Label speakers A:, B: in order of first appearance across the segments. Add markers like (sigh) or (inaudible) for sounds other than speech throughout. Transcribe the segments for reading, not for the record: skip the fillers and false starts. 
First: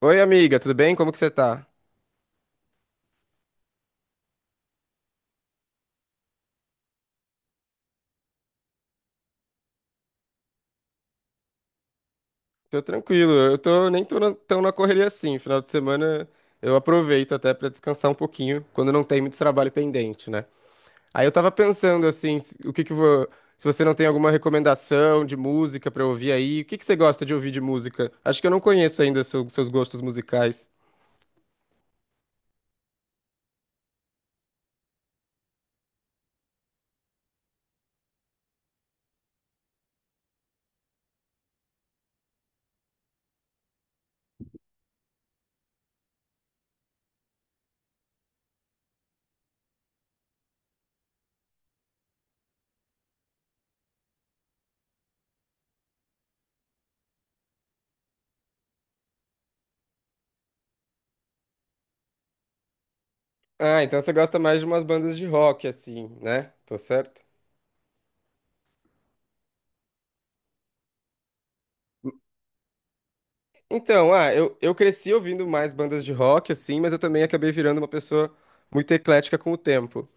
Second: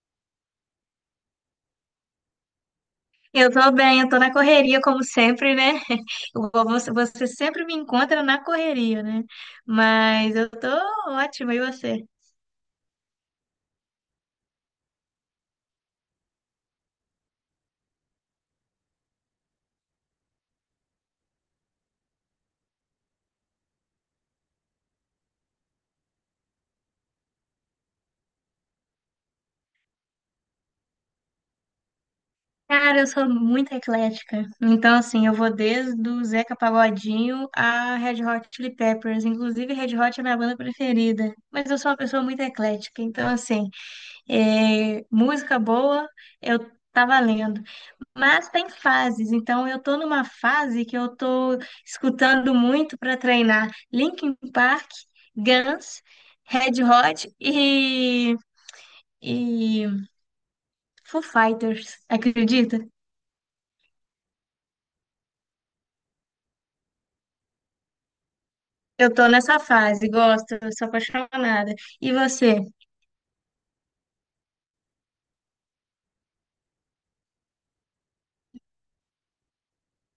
A: Oi, amiga, tudo bem? Como que você tá?
B: Eu tô bem, eu tô na correria como sempre, né? (laughs) Você sempre me encontra na correria, né? Mas eu tô ótima, e você?
A: Tô tranquilo, eu tô nem tô tão na correria assim. Final de semana eu aproveito até pra descansar um pouquinho, quando não tem muito trabalho pendente, né? Aí eu tava pensando assim, o que que eu vou, se você não tem alguma recomendação de música pra eu ouvir aí, o que que você gosta de ouvir de música? Acho que eu não conheço ainda seus gostos musicais.
B: Cara, eu sou muito eclética. Então, assim, eu vou desde o Zeca Pagodinho a Red Hot Chili Peppers. Inclusive, Red Hot é minha banda preferida. Mas eu sou uma pessoa muito eclética. Então, assim, é, música boa, eu tá valendo. Mas tem fases, então eu tô numa fase que eu tô escutando muito para treinar Linkin Park, Guns, Red Hot e Foo Fighters, acredita?
A: Ah, então você gosta mais de umas bandas de rock assim, né? Tô certo?
B: Eu tô nessa fase, gosto, eu sou apaixonada. E você?
A: Então, ah, eu cresci ouvindo mais bandas de rock, assim, mas eu também acabei virando uma pessoa muito eclética com o tempo.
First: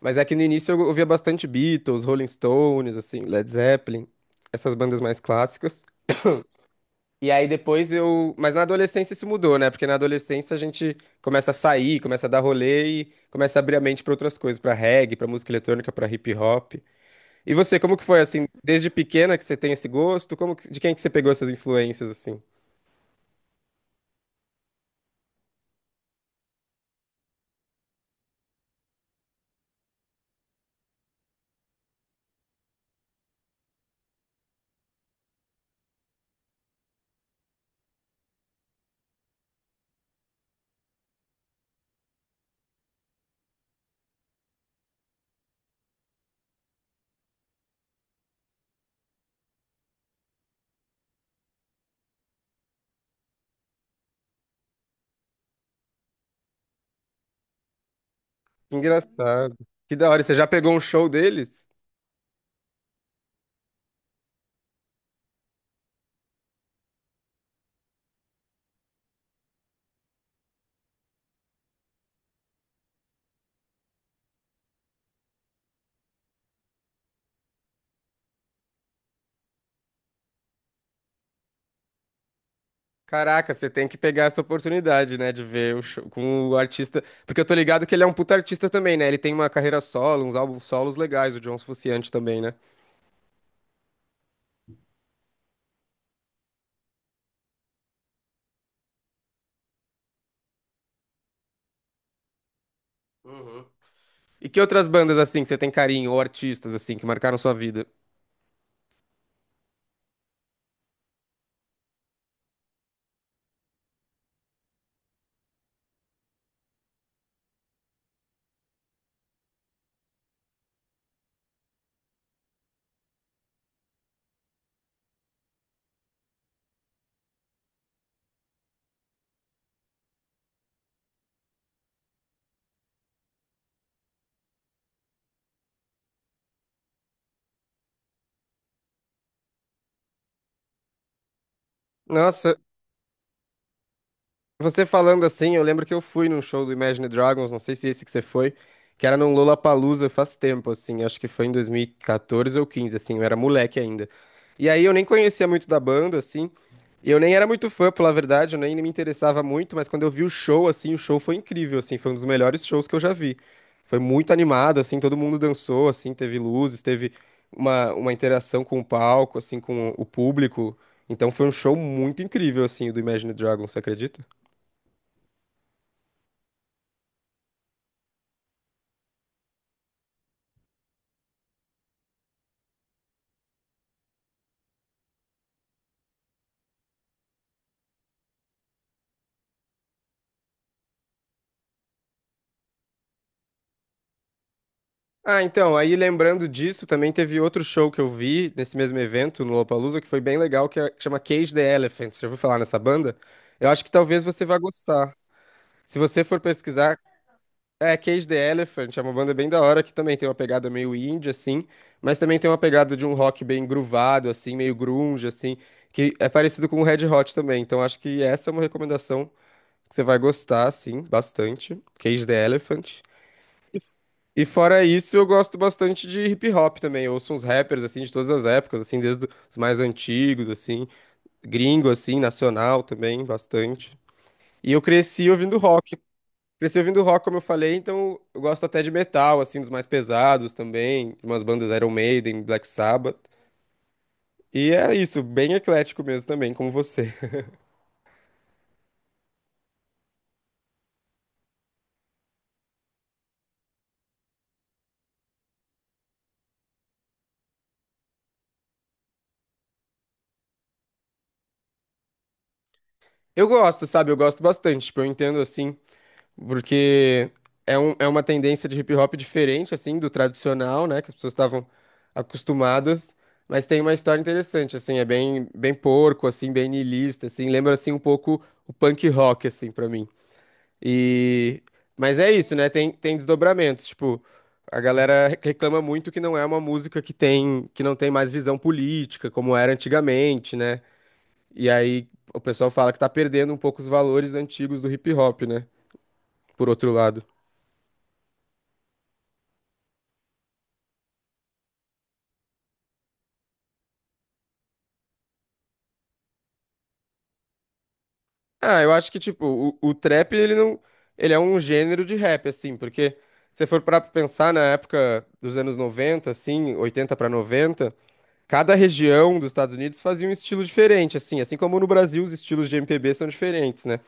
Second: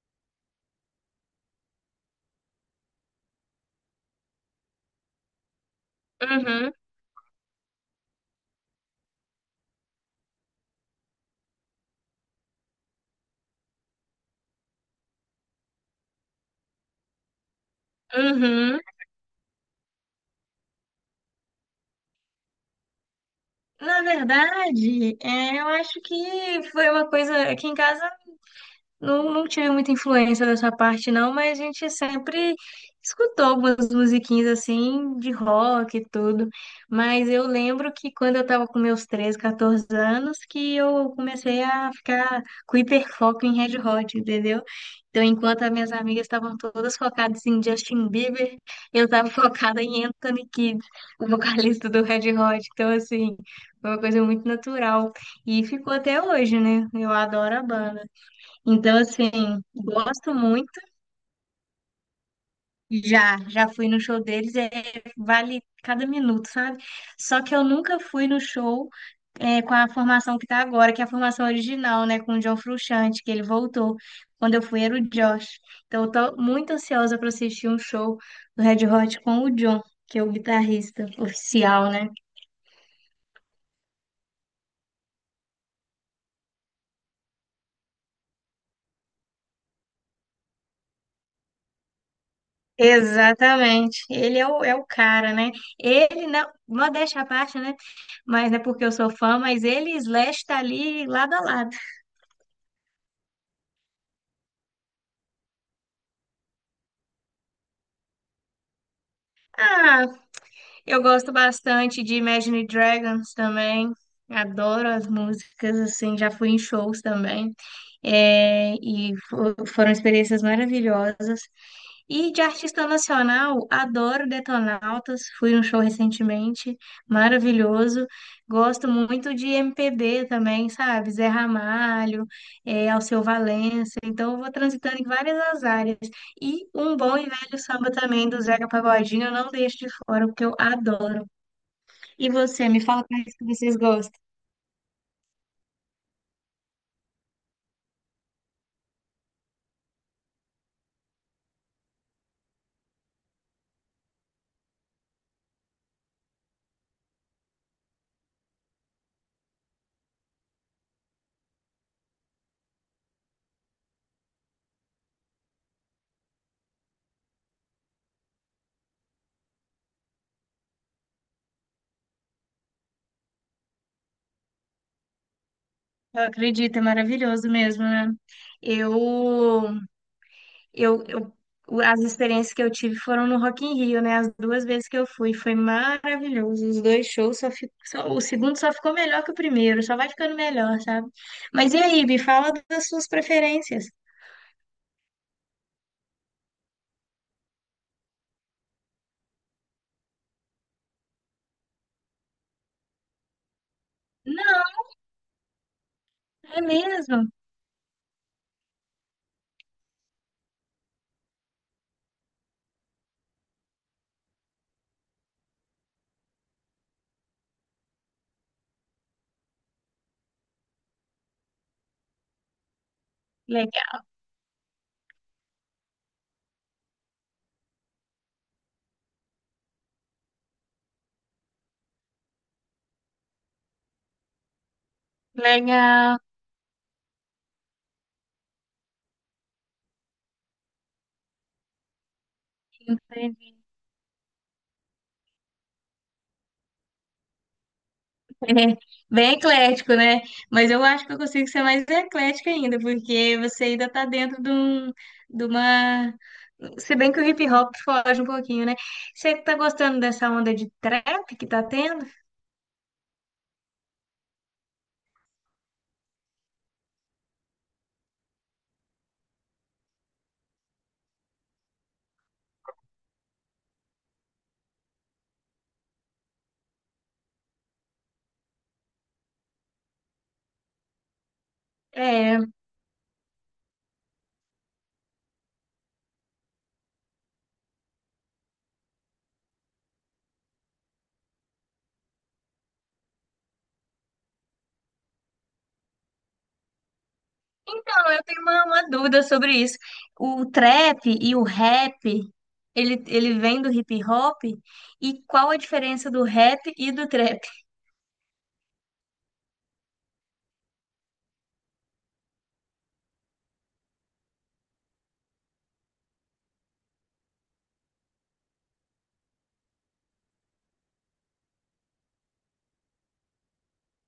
A: Mas é que no início eu ouvia bastante Beatles, Rolling Stones, assim, Led Zeppelin, essas bandas mais clássicas.
B: Uhum,
A: E aí depois eu. Mas na adolescência isso mudou, né? Porque na adolescência a gente começa a sair, começa a dar rolê e começa a abrir a mente pra outras coisas, pra reggae, pra música eletrônica, pra hip hop. E você, como que foi assim,
B: uhum.
A: desde pequena que você tem esse gosto? Como de quem que você pegou essas influências assim?
B: Na verdade, é, eu acho que foi uma coisa aqui em casa. Não, não tive muita influência dessa parte, não, mas a gente sempre escutou algumas musiquinhas assim de rock e tudo. Mas eu lembro que quando eu tava com meus 13 14 anos, que eu comecei a ficar com hiperfoco em Red Hot, entendeu? Então, enquanto as minhas amigas estavam todas focadas em Justin Bieber, eu tava (laughs) focada em Anthony Kidd, o vocalista do Red Hot. Então, assim, foi uma coisa muito natural. E ficou até hoje, né? Eu adoro a banda. Então, assim,
A: Engraçado. Que da hora. Você
B: gosto
A: já
B: muito.
A: pegou um show deles?
B: Já, já fui no show deles, é, vale cada minuto, sabe? Só que eu nunca fui no show é, com a formação que tá agora, que é a formação original, né? Com o John Frusciante, que ele voltou. Quando eu fui era o Josh. Então, eu tô muito ansiosa para assistir um show do Red Hot com o John, que é o guitarrista oficial, né?
A: Caraca, você tem que pegar essa oportunidade, né, de ver o show com o artista. Porque eu tô ligado que ele é um puta artista também, né? Ele tem uma carreira solo, uns álbuns solos legais, o John Frusciante também, né?
B: Exatamente. Ele é o cara, né? Ele, não, modéstia à parte, né? Mas não é porque eu sou fã, mas ele e Slash tá ali lado a lado.
A: Uhum. E que outras bandas, assim, que você tem carinho, ou artistas, assim, que marcaram sua vida?
B: Ah, eu gosto bastante de Imagine Dragons também. Adoro as músicas, assim, já fui em shows também. É, e foram experiências maravilhosas. E de artista nacional, adoro Detonautas, fui num show recentemente, maravilhoso. Gosto muito de MPB também, sabe? Zé Ramalho, eh, Alceu Valença. Então, eu vou transitando em várias as áreas. E um bom e velho samba também do Zeca Pagodinho, eu não deixo de fora, porque eu adoro. E
A: Nossa,
B: você, me fala quais que vocês gostam.
A: você falando assim, eu lembro que eu fui num show do Imagine Dragons, não sei se é esse que você foi, que era num Lollapalooza faz tempo, assim, acho que foi em 2014 ou 15, assim, eu era moleque ainda. E aí eu nem conhecia muito da banda, assim, e eu nem era muito fã, pela verdade, eu nem me interessava muito, mas quando eu vi o show, assim, o show foi incrível, assim, foi um dos melhores shows que eu já vi. Foi muito animado, assim, todo mundo dançou, assim, teve luzes, teve uma interação com o palco, assim, com o público. Então foi um show muito incrível, assim, o do Imagine Dragons, você acredita?
B: Eu acredito, é maravilhoso mesmo, né? Eu Eu, eu, as experiências que eu tive foram no Rock in Rio, né? As duas vezes que eu fui, foi maravilhoso. Os dois shows só, só o segundo só ficou melhor que o primeiro, só vai ficando melhor, sabe? Mas e aí, me fala das suas preferências.
A: Ah, então, aí lembrando disso, também teve outro show que eu vi nesse mesmo evento, no Lollapalooza, que foi bem legal, que chama Cage the Elephant. Você já ouviu falar nessa banda? Eu acho que talvez você vá
B: Não,
A: gostar. Se você for
B: é
A: pesquisar,
B: mesmo.
A: é Cage the Elephant, é uma banda bem da hora, que também tem uma pegada meio indie, assim, mas também tem uma pegada de um rock bem groovado, assim, meio grunge, assim, que é parecido com o Red Hot também. Então, acho que essa é uma recomendação que você vai gostar, assim, bastante. Cage the Elephant.
B: Legal,
A: E fora isso, eu gosto bastante de hip hop também. Eu ouço uns rappers assim de todas as épocas, assim, desde os mais antigos, assim, gringo assim, nacional também, bastante. E eu cresci ouvindo rock.
B: legal,
A: Cresci ouvindo rock, como eu falei, então eu gosto até de metal, assim, dos mais pesados também, de umas bandas Iron Maiden, Black Sabbath.
B: entendi.
A: E é isso, bem eclético mesmo também, como você.
B: É, bem eclético, né? Mas eu acho que eu consigo ser mais eclética ainda, porque você ainda tá dentro de uma. Se bem que o hip hop foge um pouquinho, né? Você tá gostando dessa onda de trap que tá tendo?
A: Eu gosto, sabe? Eu gosto bastante. Tipo, eu entendo assim. Porque é, um, é uma tendência de hip hop diferente, assim, do tradicional, né? Que as pessoas estavam acostumadas. Mas tem uma história interessante, assim, é bem, bem porco, assim, bem niilista, assim. Lembra, assim, um pouco o punk rock, assim, pra mim. E... Mas é
B: É.
A: isso, né? Tem desdobramentos, tipo... A galera reclama muito que não é uma música que não tem mais visão política, como era antigamente, né? E aí o pessoal fala que tá perdendo um pouco os valores antigos do hip hop, né? Por outro lado.
B: Então, eu tenho uma dúvida sobre isso. O trap e o rap, ele vem do hip hop? E qual a diferença do rap e do trap?
A: Ah, eu acho que, tipo, o trap, ele não. Ele é um gênero de rap, assim, porque se você for parar pra pensar na época dos anos 90 assim, 80 pra 90 cada região dos Estados Unidos fazia um estilo diferente, assim, assim como no Brasil os estilos de MPB são diferentes, né?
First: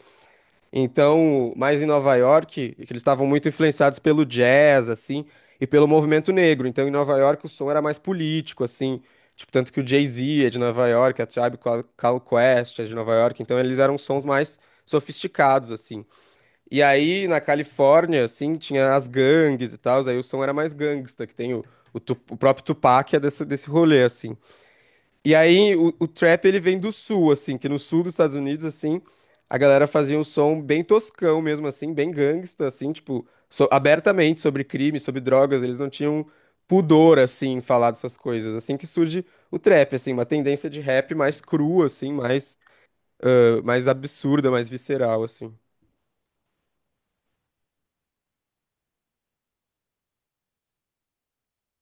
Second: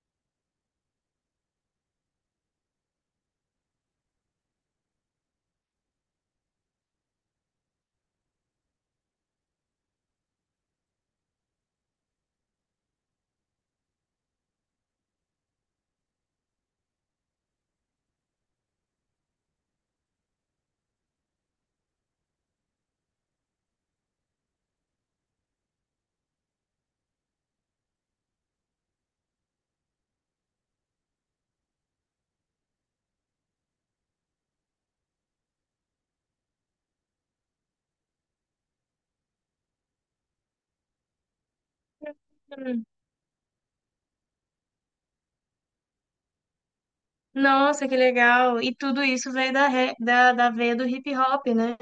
A: Então, mais em Nova York, que eles estavam muito influenciados pelo jazz, assim, e pelo movimento negro. Então, em Nova York, o som era mais político, assim. Tipo, tanto que o Jay-Z é de Nova York, a Tribe Called Quest é de Nova York. Então, eles eram sons mais sofisticados, assim. E aí, na Califórnia, assim, tinha as gangues e tal. Aí o som era mais gangsta, que tem o, o próprio Tupac é desse, desse rolê, assim. E aí o trap ele vem do sul, assim, que no sul dos Estados Unidos, assim, a galera fazia um som bem toscão mesmo, assim, bem gangsta, assim, tipo, abertamente sobre crime, sobre drogas, eles não tinham pudor, assim, em falar dessas coisas. Assim que surge o trap, assim, uma tendência de rap mais crua, assim, mais,
B: Hum.
A: mais absurda, mais visceral, assim.
B: Nossa, que legal! E tudo isso veio da veia do hip hop, né?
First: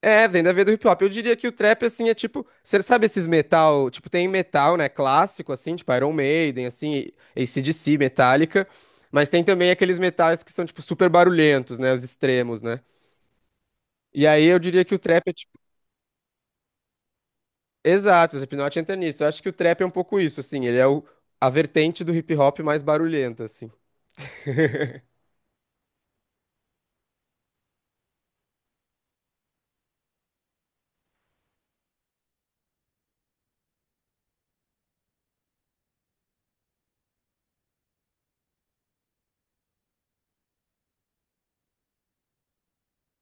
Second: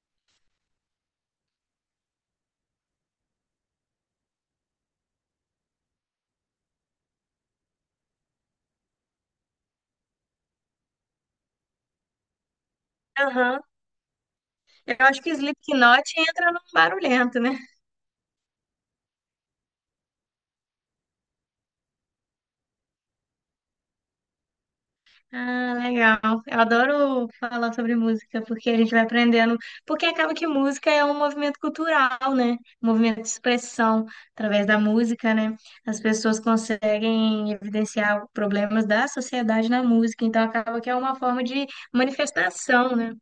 A: É, vem da veia do hip hop. Eu diria que o trap, assim, é tipo. Você sabe esses metal? Tipo, tem metal, né? Clássico, assim, tipo Iron Maiden, assim, AC/DC, Metallica. Mas tem também aqueles metais que são, tipo, super barulhentos, né? Os extremos, né?
B: Aham.
A: E aí eu diria que
B: Eu
A: o
B: acho
A: trap
B: que
A: é, tipo.
B: Slipknot entra num barulhento, né?
A: Exato, o Slipknot entra nisso. Eu acho que o trap é um pouco isso, assim. Ele é o... a vertente do hip hop mais barulhenta, assim.
B: Ah, legal. Eu adoro falar sobre música, porque a gente vai aprendendo. Porque acaba que música é um movimento cultural, né? Um movimento de expressão através da música, né? As pessoas conseguem evidenciar problemas da sociedade na música, então acaba que é uma forma de manifestação, né?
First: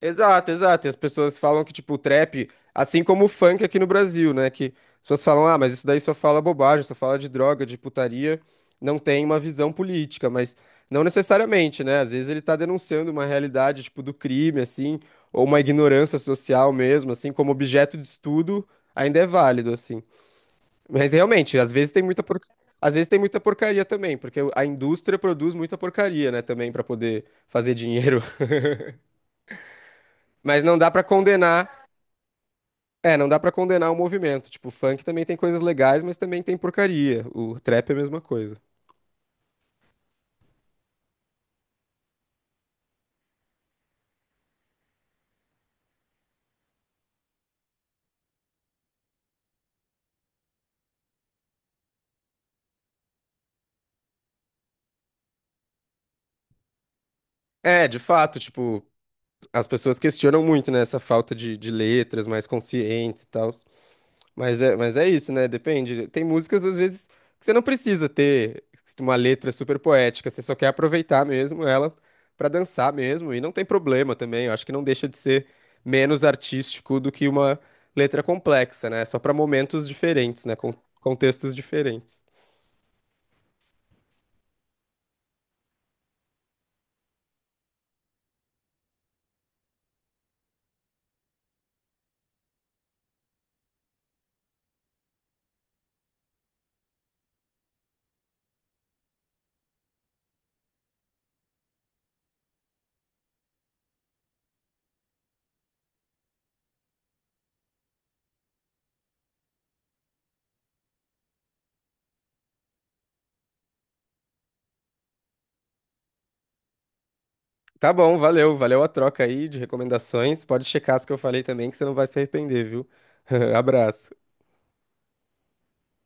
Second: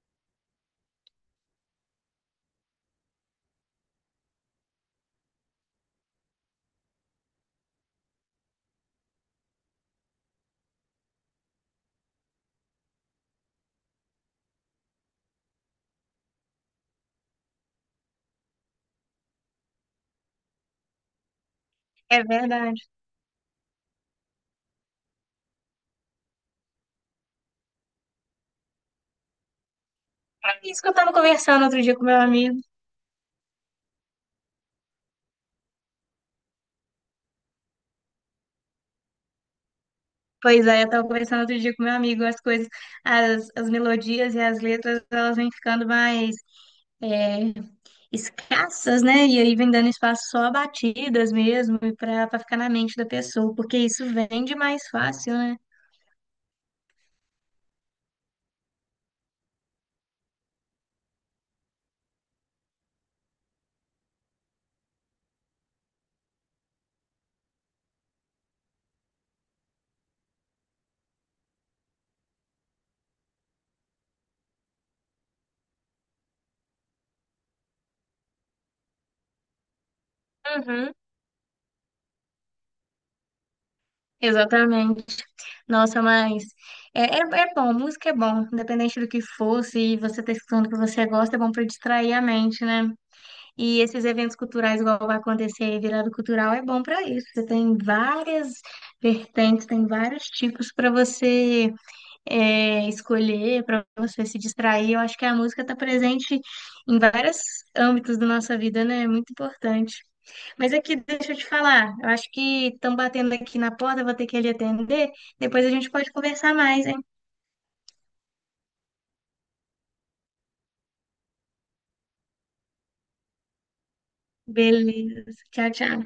A: Exato, exato. E as pessoas falam que, tipo, o trap, assim como o funk aqui no Brasil, né? Que as pessoas falam, ah, mas isso daí só fala bobagem, só fala de droga, de putaria, não tem uma visão política, mas não necessariamente, né? Às vezes ele tá denunciando uma realidade, tipo, do crime, assim, ou uma ignorância social mesmo, assim, como objeto de estudo, ainda é válido, assim. Mas realmente,
B: É verdade.
A: às vezes tem muita porcaria também, porque a indústria produz muita porcaria, né, também, pra poder fazer dinheiro. (laughs)
B: É
A: Mas não
B: isso que
A: dá
B: eu
A: pra
B: estava conversando outro
A: condenar
B: dia com meu amigo.
A: É, não dá pra condenar o movimento. Tipo, o funk também tem coisas legais, mas também tem porcaria. O trap é a mesma coisa.
B: Pois é, eu tava conversando outro dia com meu amigo, as coisas, as melodias e as letras, elas vêm ficando mais é, escassas, né? E aí vem dando espaço só a batidas mesmo, e pra ficar na mente da pessoa, porque isso vende mais fácil, né?
A: É, de fato, tipo, as pessoas questionam muito, né, essa falta de letras mais conscientes e tal. Mas é isso, né? Depende. Tem músicas, às vezes, que você não precisa ter uma letra super poética, você só quer aproveitar mesmo ela pra dançar mesmo. E não tem problema também. Eu acho que não deixa de ser menos artístico do que uma letra complexa, né? Só pra momentos diferentes, né? Com
B: Uhum.
A: contextos diferentes.
B: Exatamente. Nossa, mas é bom, música é bom, independente do que for, se você tá escutando o que você gosta, é bom pra distrair a mente, né? E esses eventos culturais, igual vai acontecer aí, virada cultural, é bom para isso. Você tem várias vertentes, tem vários tipos para você escolher, para você se distrair. Eu acho que a música está presente em vários âmbitos da nossa vida, né? É muito importante. Mas aqui, deixa eu te falar, eu acho que estão batendo aqui na porta, eu vou ter que ali atender. Depois a gente pode conversar mais, hein?
A: Tá bom, valeu, valeu a troca aí de recomendações. Pode checar as que eu falei também, que você não vai se arrepender, viu? (laughs) Abraço.
B: Beleza. Tchau, tchau.